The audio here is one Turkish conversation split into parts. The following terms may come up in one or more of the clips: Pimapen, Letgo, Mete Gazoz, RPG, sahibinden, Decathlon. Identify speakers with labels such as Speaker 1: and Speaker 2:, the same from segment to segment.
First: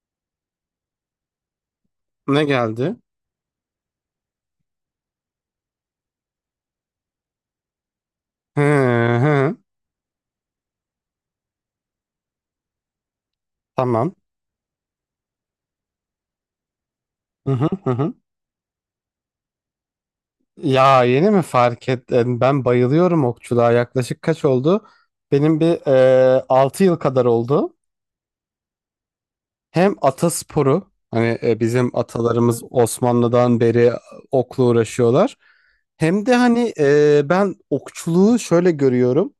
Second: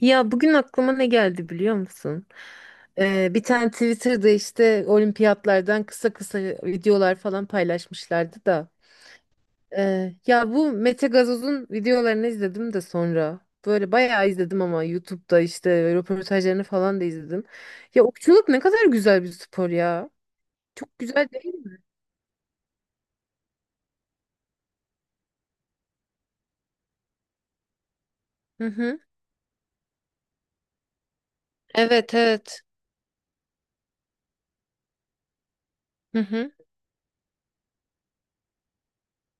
Speaker 1: Ya bugün aklıma ne geldi biliyor musun?
Speaker 2: Ne geldi?
Speaker 1: Bir tane Twitter'da işte olimpiyatlardan kısa kısa videolar falan paylaşmışlardı
Speaker 2: Hı
Speaker 1: da.
Speaker 2: hı.
Speaker 1: Ya bu Mete Gazoz'un videolarını izledim de sonra. Böyle
Speaker 2: Tamam.
Speaker 1: bayağı izledim ama YouTube'da işte röportajlarını falan da izledim.
Speaker 2: Hı hı hı
Speaker 1: Ya
Speaker 2: hı.
Speaker 1: okçuluk ne kadar güzel bir spor ya. Çok
Speaker 2: Ya
Speaker 1: güzel
Speaker 2: yeni mi
Speaker 1: değil mi?
Speaker 2: fark ettin? Ben bayılıyorum okçuluğa. Yaklaşık kaç oldu? Benim bir 6 yıl kadar oldu.
Speaker 1: Hı hı.
Speaker 2: Hem atasporu, hani, bizim
Speaker 1: Evet evet.
Speaker 2: atalarımız Osmanlı'dan beri okla uğraşıyorlar.
Speaker 1: Hı
Speaker 2: Hem de
Speaker 1: hı.
Speaker 2: hani, ben okçuluğu şöyle görüyorum.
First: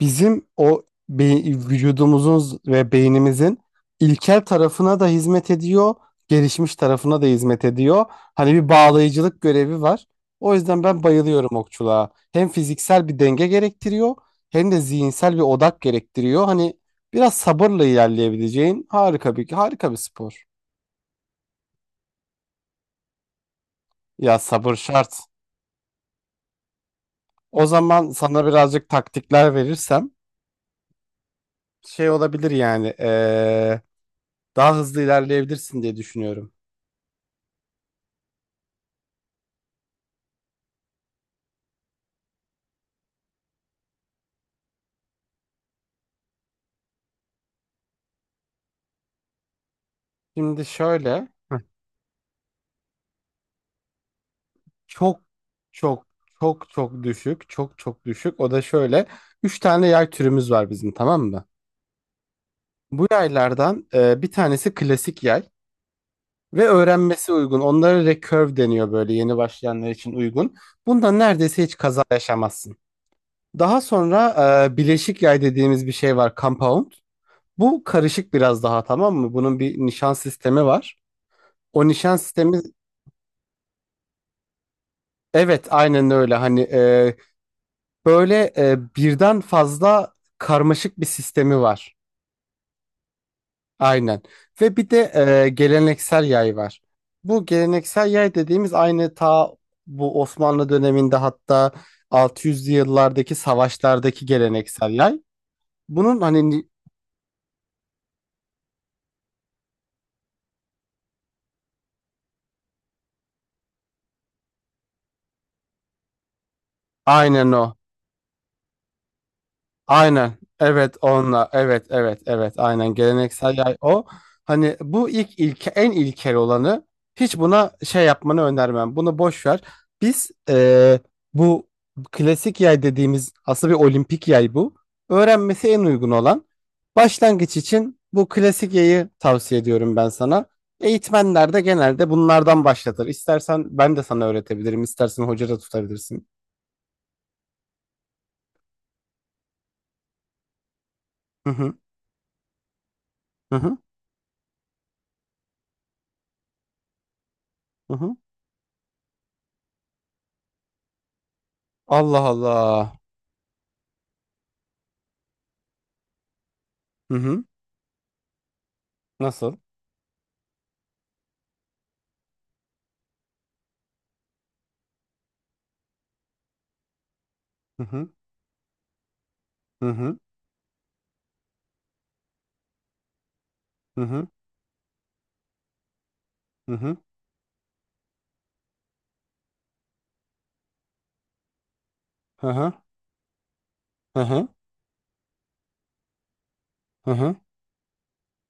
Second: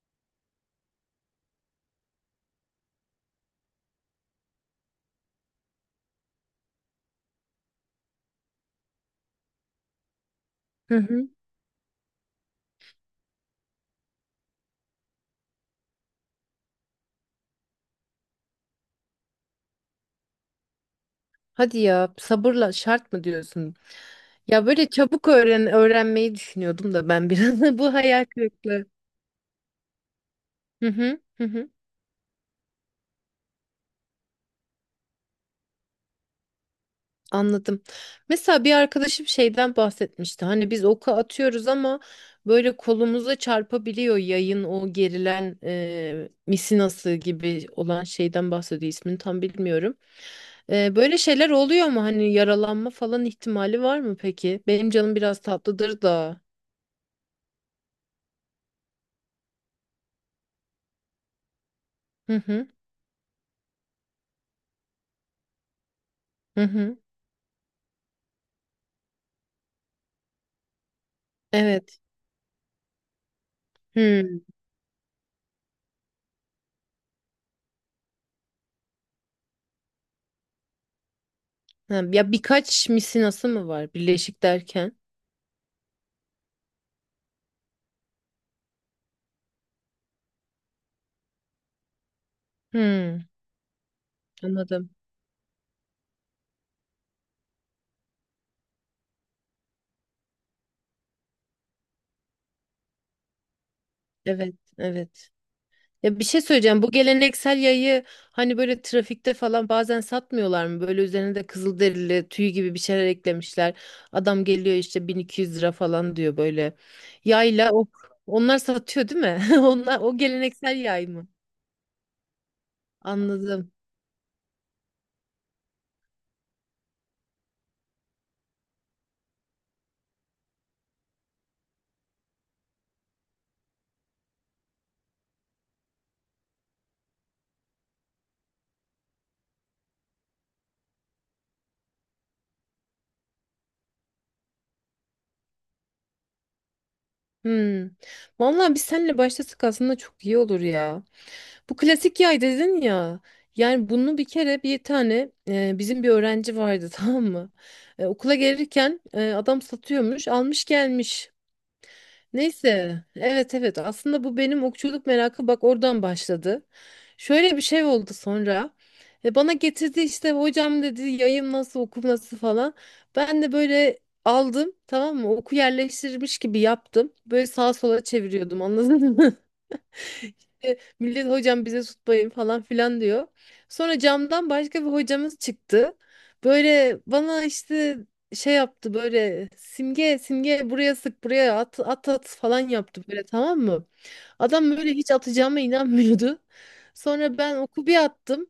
Speaker 2: Bizim o be- vücudumuzun ve beynimizin ilkel tarafına da hizmet ediyor, gelişmiş tarafına da hizmet ediyor. Hani bir bağlayıcılık görevi var. O yüzden
Speaker 1: Hı
Speaker 2: ben
Speaker 1: hı.
Speaker 2: bayılıyorum okçuluğa. Hem fiziksel bir denge gerektiriyor, hem de zihinsel bir odak gerektiriyor. Hani biraz sabırla ilerleyebileceğin harika bir spor.
Speaker 1: Hadi ya sabırla şart mı diyorsun?
Speaker 2: Ya
Speaker 1: Ya
Speaker 2: sabır
Speaker 1: böyle
Speaker 2: şart.
Speaker 1: çabuk öğrenmeyi düşünüyordum da ben
Speaker 2: O
Speaker 1: biraz bu
Speaker 2: zaman
Speaker 1: hayal
Speaker 2: sana
Speaker 1: kırıklığı.
Speaker 2: birazcık taktikler verirsem
Speaker 1: Hı hı hı hı.
Speaker 2: şey olabilir yani, daha hızlı ilerleyebilirsin diye düşünüyorum.
Speaker 1: Anladım. Mesela bir arkadaşım şeyden bahsetmişti. Hani biz oku atıyoruz ama böyle kolumuza çarpabiliyor yayın o gerilen misinası gibi olan şeyden bahsediyor. İsmini tam bilmiyorum.
Speaker 2: Şimdi
Speaker 1: Böyle
Speaker 2: şöyle.
Speaker 1: şeyler oluyor mu? Hani yaralanma falan ihtimali var mı peki? Benim canım
Speaker 2: Çok
Speaker 1: biraz tatlıdır
Speaker 2: çok
Speaker 1: da.
Speaker 2: çok çok düşük çok çok düşük O da şöyle, üç tane yay türümüz var bizim, tamam mı?
Speaker 1: Hı hı
Speaker 2: Bu yaylardan bir tanesi klasik yay
Speaker 1: hı
Speaker 2: ve
Speaker 1: hı.
Speaker 2: öğrenmesi uygun, onlara recurve deniyor, böyle yeni başlayanlar için uygun. Bundan neredeyse hiç
Speaker 1: Evet.
Speaker 2: kaza yaşamazsın. Daha sonra
Speaker 1: Hı.
Speaker 2: bileşik yay dediğimiz bir şey var, compound. Bu karışık biraz daha, tamam mı? Bunun bir nişan sistemi var. O
Speaker 1: Ha,
Speaker 2: nişan
Speaker 1: ya
Speaker 2: sistemi,
Speaker 1: birkaç misinası mı var birleşik derken?
Speaker 2: evet aynen öyle, hani, böyle, birden fazla karmaşık bir sistemi var.
Speaker 1: Hmm,
Speaker 2: Aynen. Ve bir
Speaker 1: anladım.
Speaker 2: de geleneksel yay var. Bu geleneksel yay dediğimiz aynı, bu Osmanlı döneminde, hatta 600'lü yıllardaki savaşlardaki
Speaker 1: Evet,
Speaker 2: geleneksel yay.
Speaker 1: evet. Ya
Speaker 2: Bunun
Speaker 1: bir şey
Speaker 2: hani,
Speaker 1: söyleyeceğim. Bu geleneksel yayı hani böyle trafikte falan bazen satmıyorlar mı? Böyle üzerine de kızılderili tüy gibi bir şeyler eklemişler. Adam geliyor işte 1.200 lira falan diyor böyle.
Speaker 2: aynen
Speaker 1: Yayla
Speaker 2: o.
Speaker 1: o onlar satıyor değil mi? Onlar o
Speaker 2: Aynen.
Speaker 1: geleneksel
Speaker 2: Evet
Speaker 1: yay mı?
Speaker 2: onunla. Evet evet evet, aynen geleneksel
Speaker 1: Anladım.
Speaker 2: yay o. Hani bu ilk ilke en ilkel olanı, hiç buna şey yapmanı önermem. Bunu boş ver. Biz, bu klasik yay dediğimiz aslında bir olimpik yay bu. Öğrenmesi en uygun olan. Başlangıç için bu klasik yayı tavsiye ediyorum ben sana. Eğitmenler de genelde bunlardan başlatır. İstersen ben de sana öğretebilirim. İstersen hoca da tutabilirsin.
Speaker 1: Hmm. Vallahi biz seninle başlasak aslında çok iyi olur ya.
Speaker 2: Hı hı
Speaker 1: Bu klasik yay dedin ya.
Speaker 2: hı hı.
Speaker 1: Yani bunu bir kere bir tane bizim bir öğrenci vardı tamam mı?
Speaker 2: Hı hı.
Speaker 1: Okula gelirken adam satıyormuş, almış gelmiş.
Speaker 2: Allah Allah.
Speaker 1: Neyse, evet evet aslında bu benim okçuluk merakı bak oradan başladı.
Speaker 2: Hı hı.
Speaker 1: Şöyle bir şey oldu sonra. Bana
Speaker 2: Nasıl?
Speaker 1: getirdi işte hocam dedi yayım nasıl okum nasıl falan. Ben de böyle aldım tamam mı? Oku yerleştirmiş gibi yaptım. Böyle sağa
Speaker 2: Hı
Speaker 1: sola
Speaker 2: hı.
Speaker 1: çeviriyordum anladın mı?
Speaker 2: Hı hı.
Speaker 1: İşte millet hocam bize tutmayın falan filan diyor. Sonra
Speaker 2: Hı hı.
Speaker 1: camdan başka bir hocamız çıktı.
Speaker 2: Hı hı.
Speaker 1: Böyle bana işte şey yaptı böyle simge simge buraya sık buraya at at at
Speaker 2: Hı
Speaker 1: falan
Speaker 2: hı.
Speaker 1: yaptı böyle tamam mı?
Speaker 2: Hı hı.
Speaker 1: Adam böyle hiç atacağıma inanmıyordu.
Speaker 2: Hı hı.
Speaker 1: Sonra ben oku bir attım.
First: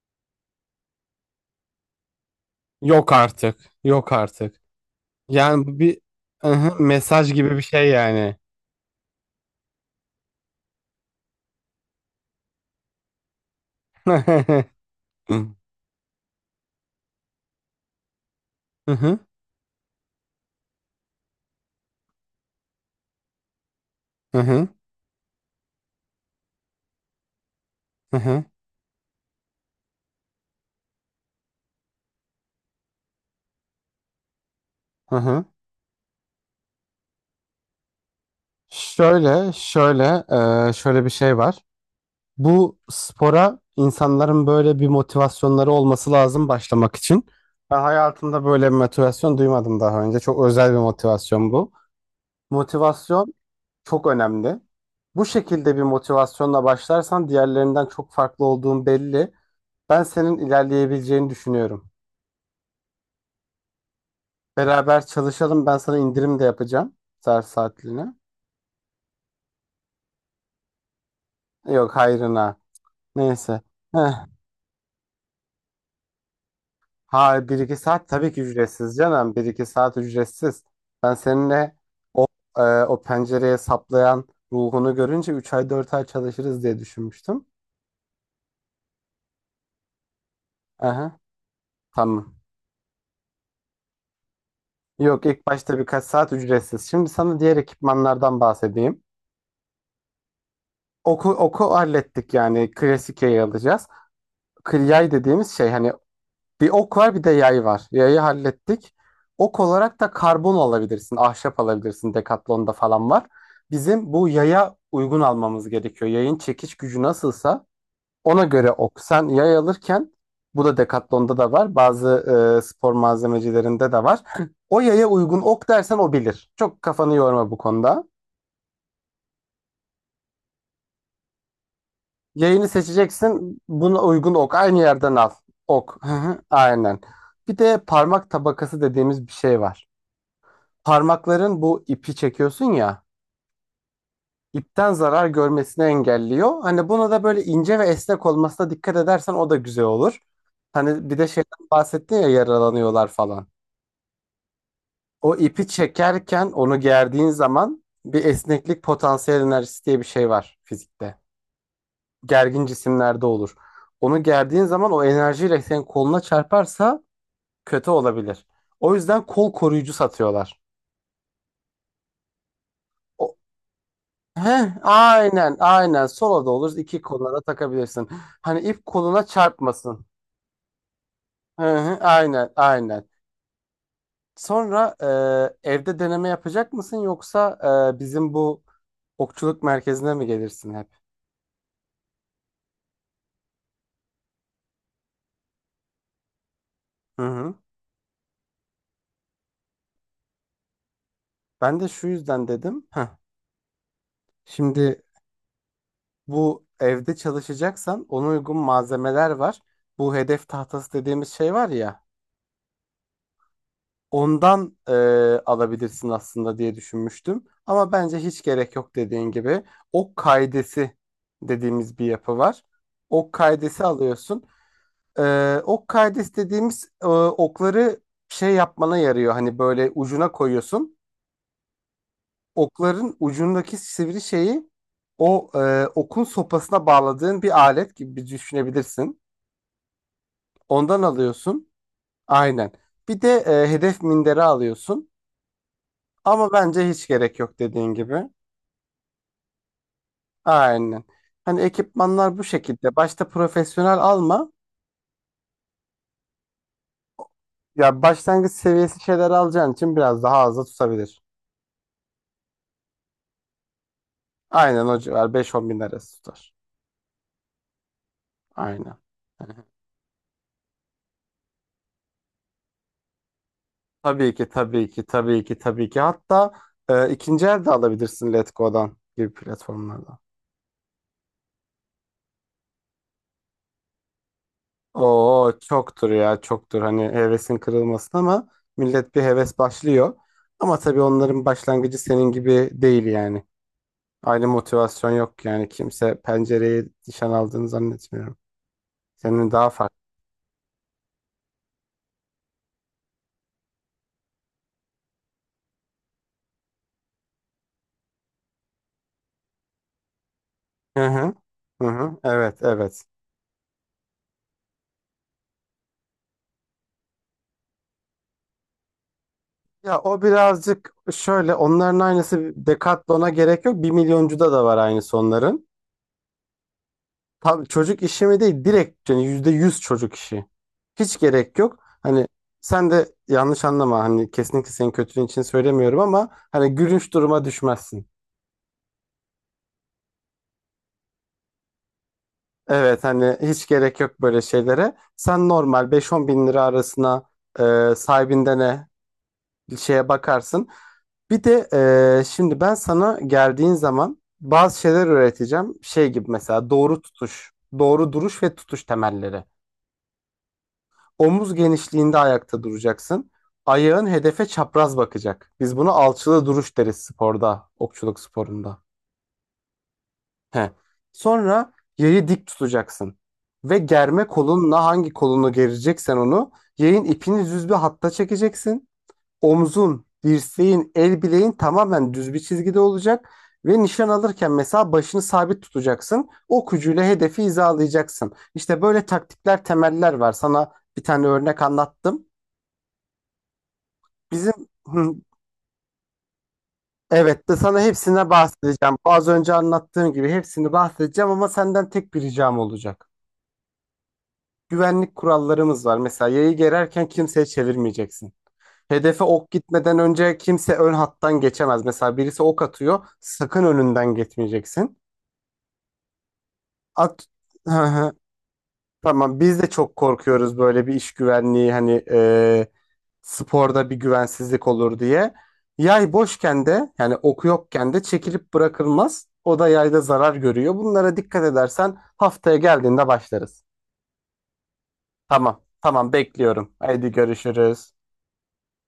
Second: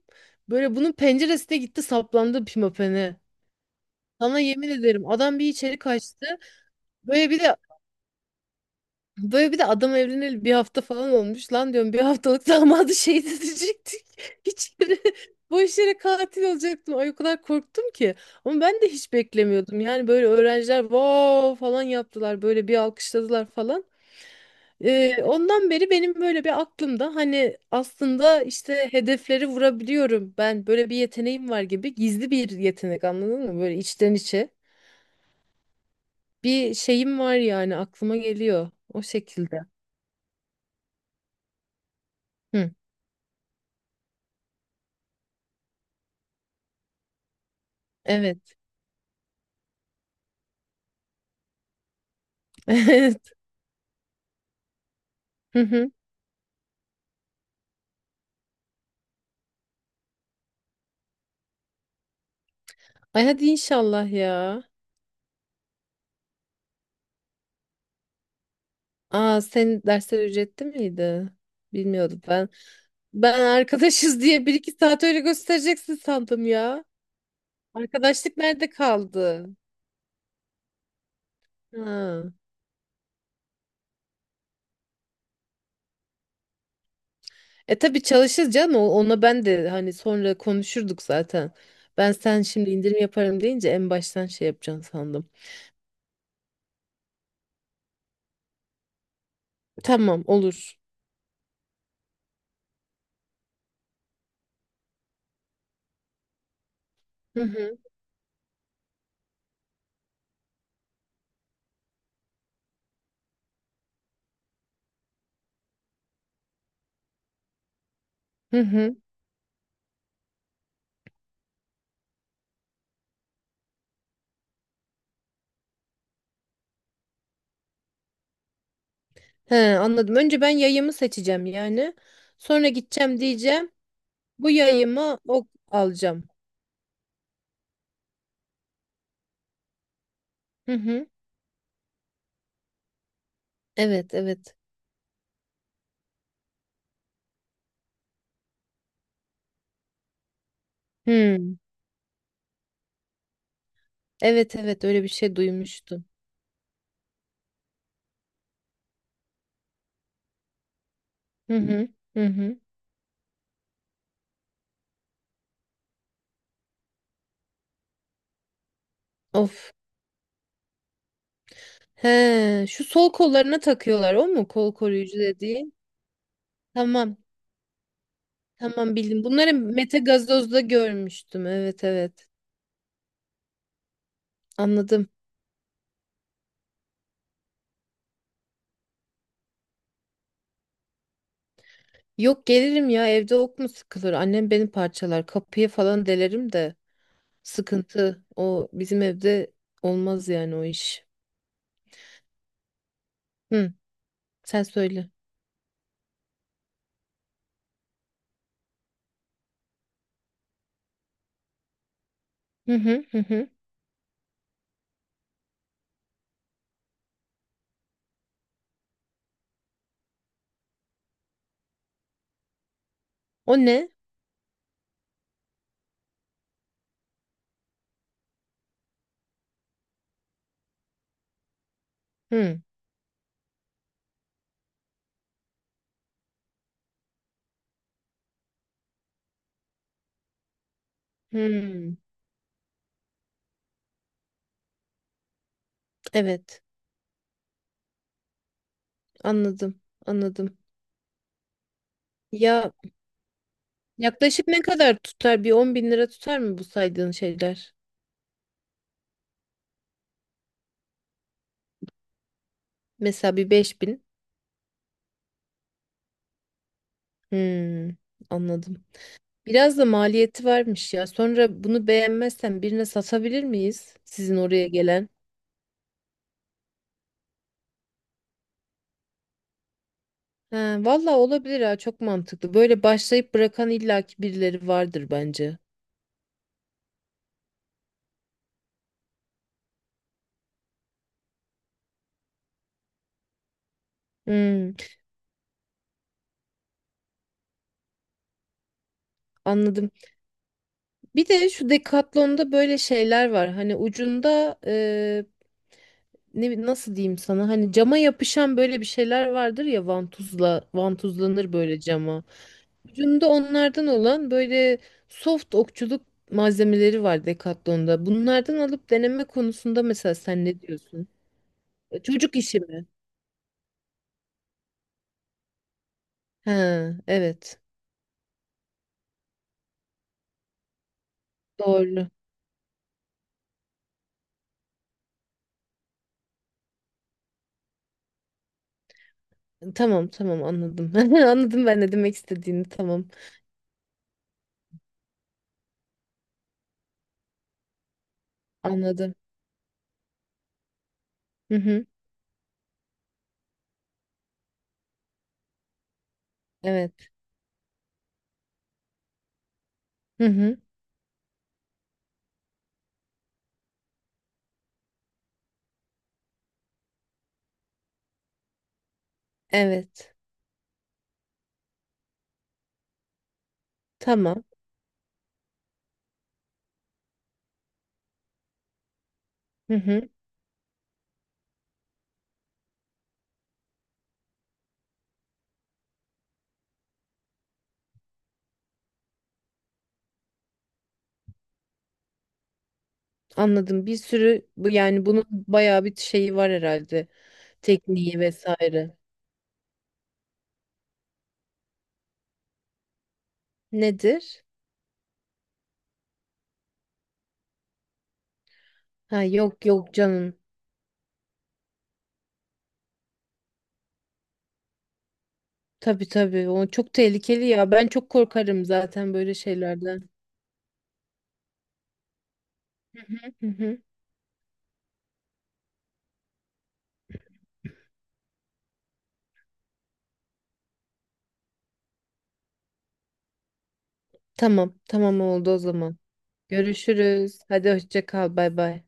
Speaker 1: Böyle bunun penceresine gitti saplandı
Speaker 2: Yok
Speaker 1: Pimapen'e.
Speaker 2: artık. Yok
Speaker 1: Sana
Speaker 2: artık.
Speaker 1: yemin ederim adam bir
Speaker 2: Yani
Speaker 1: içeri
Speaker 2: bu bir,
Speaker 1: kaçtı.
Speaker 2: hı hı,
Speaker 1: Böyle
Speaker 2: mesaj
Speaker 1: bir de
Speaker 2: gibi bir şey yani.
Speaker 1: Böyle bir de adam evleneli bir hafta falan olmuş. Lan diyorum bir haftalık damadı şehit edecektik.
Speaker 2: Hı
Speaker 1: Hiç yere,
Speaker 2: hı.
Speaker 1: boş yere katil olacaktım. Ay o kadar korktum ki. Ama ben de
Speaker 2: Hı
Speaker 1: hiç
Speaker 2: hı.
Speaker 1: beklemiyordum. Yani böyle öğrenciler wow falan yaptılar. Böyle bir alkışladılar falan.
Speaker 2: Hı hı.
Speaker 1: Ondan beri benim böyle bir aklımda hani
Speaker 2: Hı
Speaker 1: aslında
Speaker 2: hı.
Speaker 1: işte hedefleri vurabiliyorum. Ben böyle bir yeteneğim var gibi gizli bir yetenek anladın mı? Böyle içten içe bir şeyim var yani aklıma geliyor o şekilde.
Speaker 2: Şöyle bir şey var.
Speaker 1: Hı,
Speaker 2: Bu spora insanların böyle bir motivasyonları olması lazım başlamak için. Ben hayatımda
Speaker 1: evet.
Speaker 2: böyle bir motivasyon duymadım daha önce. Çok özel bir motivasyon bu. Motivasyon çok önemli. Bu
Speaker 1: Hı
Speaker 2: şekilde bir
Speaker 1: hı.
Speaker 2: motivasyonla başlarsan diğerlerinden çok farklı olduğun belli. Ben senin ilerleyebileceğini düşünüyorum.
Speaker 1: Ay hadi inşallah ya.
Speaker 2: Beraber çalışalım. Ben sana indirim de yapacağım. Ders saatliğine.
Speaker 1: Aa senin dersler ücretli miydi?
Speaker 2: Yok
Speaker 1: Bilmiyordum ben.
Speaker 2: hayrına.
Speaker 1: Ben
Speaker 2: Neyse.
Speaker 1: arkadaşız
Speaker 2: Heh.
Speaker 1: diye bir iki saat öyle göstereceksin sandım ya.
Speaker 2: Ha, bir iki saat tabii
Speaker 1: Arkadaşlık
Speaker 2: ki
Speaker 1: nerede
Speaker 2: ücretsiz canım. Bir
Speaker 1: kaldı?
Speaker 2: iki saat ücretsiz. Ben seninle,
Speaker 1: Ha.
Speaker 2: o, o pencereye saplayan ruhunu görünce 3 ay 4 ay çalışırız diye düşünmüştüm.
Speaker 1: E tabii çalışırız canım. Ona ben de hani sonra konuşurduk
Speaker 2: Aha,
Speaker 1: zaten. Ben
Speaker 2: tamam.
Speaker 1: sen şimdi indirim yaparım deyince en baştan şey yapacaksın
Speaker 2: Yok,
Speaker 1: sandım.
Speaker 2: ilk başta birkaç saat ücretsiz. Şimdi sana diğer ekipmanlardan bahsedeyim.
Speaker 1: Tamam olur.
Speaker 2: Oku, oku hallettik yani, klasik yayı alacağız. Yay dediğimiz şey hani, bir ok var bir de
Speaker 1: Hı
Speaker 2: yay
Speaker 1: hı.
Speaker 2: var. Yayı hallettik. Ok olarak da karbon alabilirsin, ahşap alabilirsin. Decathlon'da falan var. Bizim bu yaya uygun almamız gerekiyor. Yayın çekiş gücü nasılsa ona
Speaker 1: Hı
Speaker 2: göre
Speaker 1: hı.
Speaker 2: ok. Sen yay alırken bu da Decathlon'da da var. Bazı spor malzemecilerinde de var. O yaya uygun ok dersen o bilir. Çok kafanı yorma bu konuda.
Speaker 1: He, anladım. Önce ben yayımı seçeceğim yani. Sonra
Speaker 2: Yayını
Speaker 1: gideceğim
Speaker 2: seçeceksin.
Speaker 1: diyeceğim.
Speaker 2: Buna uygun
Speaker 1: Bu
Speaker 2: ok. Aynı yerden
Speaker 1: yayımı
Speaker 2: al.
Speaker 1: o
Speaker 2: Ok. Hı
Speaker 1: alacağım.
Speaker 2: hı, aynen. Bir de parmak tabakası dediğimiz bir şey var.
Speaker 1: Hı hı.
Speaker 2: Parmakların bu ipi çekiyorsun ya.
Speaker 1: Evet, evet.
Speaker 2: İpten zarar görmesini engelliyor. Hani buna da böyle ince ve esnek olmasına dikkat edersen o da güzel olur. Hani bir de
Speaker 1: Hı.
Speaker 2: şeyden bahsettin ya, yaralanıyorlar falan.
Speaker 1: Evet, evet öyle bir
Speaker 2: O
Speaker 1: şey
Speaker 2: ipi
Speaker 1: duymuştum.
Speaker 2: çekerken onu gerdiğin zaman bir esneklik potansiyel enerjisi diye bir şey var fizikte.
Speaker 1: Hı hı. Hı hı.
Speaker 2: Gergin cisimlerde olur. Onu gerdiğin zaman o enerjiyle senin koluna çarparsa kötü olabilir. O yüzden kol
Speaker 1: Of.
Speaker 2: koruyucu satıyorlar.
Speaker 1: He, şu sol
Speaker 2: O,
Speaker 1: kollarına takıyorlar o mu kol koruyucu
Speaker 2: aynen
Speaker 1: dediğin?
Speaker 2: aynen, sola da olur, iki
Speaker 1: Tamam.
Speaker 2: koluna da takabilirsin. Hani ip
Speaker 1: Tamam bildim.
Speaker 2: koluna
Speaker 1: Bunları Mete
Speaker 2: çarpmasın.
Speaker 1: Gazoz'da görmüştüm.
Speaker 2: Hı
Speaker 1: Evet,
Speaker 2: hı,
Speaker 1: evet.
Speaker 2: aynen aynen. Sonra,
Speaker 1: Anladım.
Speaker 2: evde deneme yapacak mısın yoksa, bizim bu okçuluk merkezine mi gelirsin hep?
Speaker 1: Yok gelirim ya evde ok mu sıkılır? Annem beni parçalar. Kapıyı falan delerim de
Speaker 2: Hı hı.
Speaker 1: sıkıntı. O bizim evde olmaz yani o iş.
Speaker 2: Ben de şu yüzden dedim.
Speaker 1: Hı. Sen
Speaker 2: Şimdi,
Speaker 1: söyle.
Speaker 2: bu evde çalışacaksan ona uygun malzemeler var. Bu hedef tahtası dediğimiz şey var ya.
Speaker 1: Hı hı hı hı.
Speaker 2: Ondan alabilirsin aslında diye düşünmüştüm. Ama bence hiç gerek yok dediğin gibi. Ok kaidesi dediğimiz bir yapı var. Ok
Speaker 1: O
Speaker 2: kaidesi
Speaker 1: ne?
Speaker 2: alıyorsun. Ok kaidesi dediğimiz, okları şey yapmana yarıyor. Hani böyle ucuna koyuyorsun.
Speaker 1: Hı.
Speaker 2: Okların ucundaki sivri şeyi, o, okun sopasına bağladığın bir alet gibi bir düşünebilirsin. Ondan alıyorsun.
Speaker 1: Hı.
Speaker 2: Aynen. Bir de hedef minderi alıyorsun. Ama
Speaker 1: Evet.
Speaker 2: bence hiç gerek yok dediğin gibi.
Speaker 1: Anladım, anladım.
Speaker 2: Aynen. Hani ekipmanlar bu
Speaker 1: Ya
Speaker 2: şekilde. Başta profesyonel
Speaker 1: yaklaşık
Speaker 2: alma.
Speaker 1: ne kadar tutar? Bir 10 bin lira tutar mı bu saydığın şeyler?
Speaker 2: Ya başlangıç seviyesi şeyler alacağın için biraz daha az da tutabilir.
Speaker 1: Mesela bir 5 bin.
Speaker 2: Aynen, o civar, 5-10 bin arası tutar.
Speaker 1: Hmm, anladım.
Speaker 2: Aynen. Hani,
Speaker 1: Biraz da maliyeti varmış ya. Sonra bunu beğenmezsen birine satabilir miyiz?
Speaker 2: tabii
Speaker 1: Sizin
Speaker 2: ki,
Speaker 1: oraya
Speaker 2: tabii ki,
Speaker 1: gelen.
Speaker 2: tabii ki, tabii ki. Hatta ikinci el de alabilirsin, Letgo'dan gibi platformlardan.
Speaker 1: Ha, valla olabilir ha çok mantıklı. Böyle başlayıp bırakan illaki birileri vardır
Speaker 2: Oo
Speaker 1: bence.
Speaker 2: çoktur ya, çoktur. Hani hevesin kırılmasın, ama millet bir heves başlıyor. Ama tabii onların başlangıcı senin gibi değil yani. Aynı
Speaker 1: Hmm,
Speaker 2: motivasyon yok yani. Kimse pencereye nişan aldığını zannetmiyorum. Senin daha
Speaker 1: anladım.
Speaker 2: farklı.
Speaker 1: Bir de şu Decathlon'da böyle şeyler var. Hani ucunda ne nasıl diyeyim sana hani cama yapışan böyle bir şeyler vardır ya vantuzla
Speaker 2: Hı hı.
Speaker 1: vantuzlanır böyle
Speaker 2: Hı hı.
Speaker 1: cama.
Speaker 2: Evet, evet.
Speaker 1: Ucunda onlardan olan böyle soft okçuluk malzemeleri var Decathlon'da. Bunlardan alıp deneme konusunda
Speaker 2: Ya,
Speaker 1: mesela
Speaker 2: o
Speaker 1: sen ne
Speaker 2: birazcık
Speaker 1: diyorsun?
Speaker 2: şöyle, onların
Speaker 1: Çocuk
Speaker 2: aynısı,
Speaker 1: işi mi?
Speaker 2: Decathlon'a gerek yok. Bir milyoncuda da var aynısı onların.
Speaker 1: Ha evet.
Speaker 2: Tam çocuk işi mi değil, direkt yani %100 çocuk işi. Hiç gerek yok.
Speaker 1: Doğru.
Speaker 2: Hani sen de yanlış anlama, hani kesinlikle senin kötülüğün için söylemiyorum, ama hani gülünç duruma düşmezsin.
Speaker 1: Tamam tamam anladım. Anladım ben ne demek istediğini.
Speaker 2: Evet,
Speaker 1: Tamam.
Speaker 2: hani hiç gerek yok böyle şeylere. Sen normal 5-10 bin lira arasına, sahibinden ne,
Speaker 1: Anladım.
Speaker 2: bir şeye bakarsın. Bir
Speaker 1: Hı
Speaker 2: de,
Speaker 1: hı.
Speaker 2: şimdi ben sana geldiğin zaman bazı şeyler öğreteceğim. Şey gibi mesela, doğru
Speaker 1: Evet.
Speaker 2: tutuş, doğru duruş ve tutuş temelleri.
Speaker 1: Hı hı.
Speaker 2: Omuz genişliğinde ayakta duracaksın. Ayağın hedefe çapraz bakacak. Biz buna alçılı duruş deriz sporda, okçuluk sporunda.
Speaker 1: Evet.
Speaker 2: He. Sonra yayı dik tutacaksın. Ve germe
Speaker 1: Tamam.
Speaker 2: kolunla hangi kolunu gereceksen onu, yayın ipini düz bir hatta çekeceksin.
Speaker 1: Hı
Speaker 2: Omzun,
Speaker 1: hı.
Speaker 2: dirseğin, el bileğin tamamen düz bir çizgide olacak. Ve nişan alırken mesela başını sabit tutacaksın. Ok ucuyla hedefi hizalayacaksın. İşte böyle taktikler, temeller var. Sana bir tane örnek anlattım.
Speaker 1: Anladım. Bir sürü
Speaker 2: Bizim,
Speaker 1: yani
Speaker 2: hı,
Speaker 1: bunun bayağı bir şeyi var herhalde.
Speaker 2: evet, de sana
Speaker 1: Tekniği
Speaker 2: hepsine
Speaker 1: vesaire.
Speaker 2: bahsedeceğim. Az önce anlattığım gibi hepsini bahsedeceğim, ama senden tek bir ricam olacak.
Speaker 1: Nedir?
Speaker 2: Güvenlik kurallarımız var. Mesela yayı gererken kimseye çevirmeyeceksin.
Speaker 1: Ha
Speaker 2: Hedefe ok
Speaker 1: yok yok
Speaker 2: gitmeden
Speaker 1: canım.
Speaker 2: önce kimse ön hattan geçemez. Mesela birisi ok atıyor, sakın önünden geçmeyeceksin.
Speaker 1: Tabii tabii. O çok
Speaker 2: At.
Speaker 1: tehlikeli ya. Ben çok korkarım zaten böyle
Speaker 2: Tamam, biz de çok
Speaker 1: şeylerden.
Speaker 2: korkuyoruz, böyle bir iş güvenliği hani,
Speaker 1: Hı hı.
Speaker 2: sporda bir güvensizlik olur diye. Yay boşken de, yani oku yokken de çekilip bırakılmaz. O da yayda zarar görüyor. Bunlara dikkat edersen haftaya geldiğinde başlarız.
Speaker 1: Tamam, tamam oldu o
Speaker 2: Tamam,
Speaker 1: zaman.
Speaker 2: tamam, bekliyorum. Haydi
Speaker 1: Görüşürüz. Hadi
Speaker 2: görüşürüz.
Speaker 1: hoşça kal. Bay bay.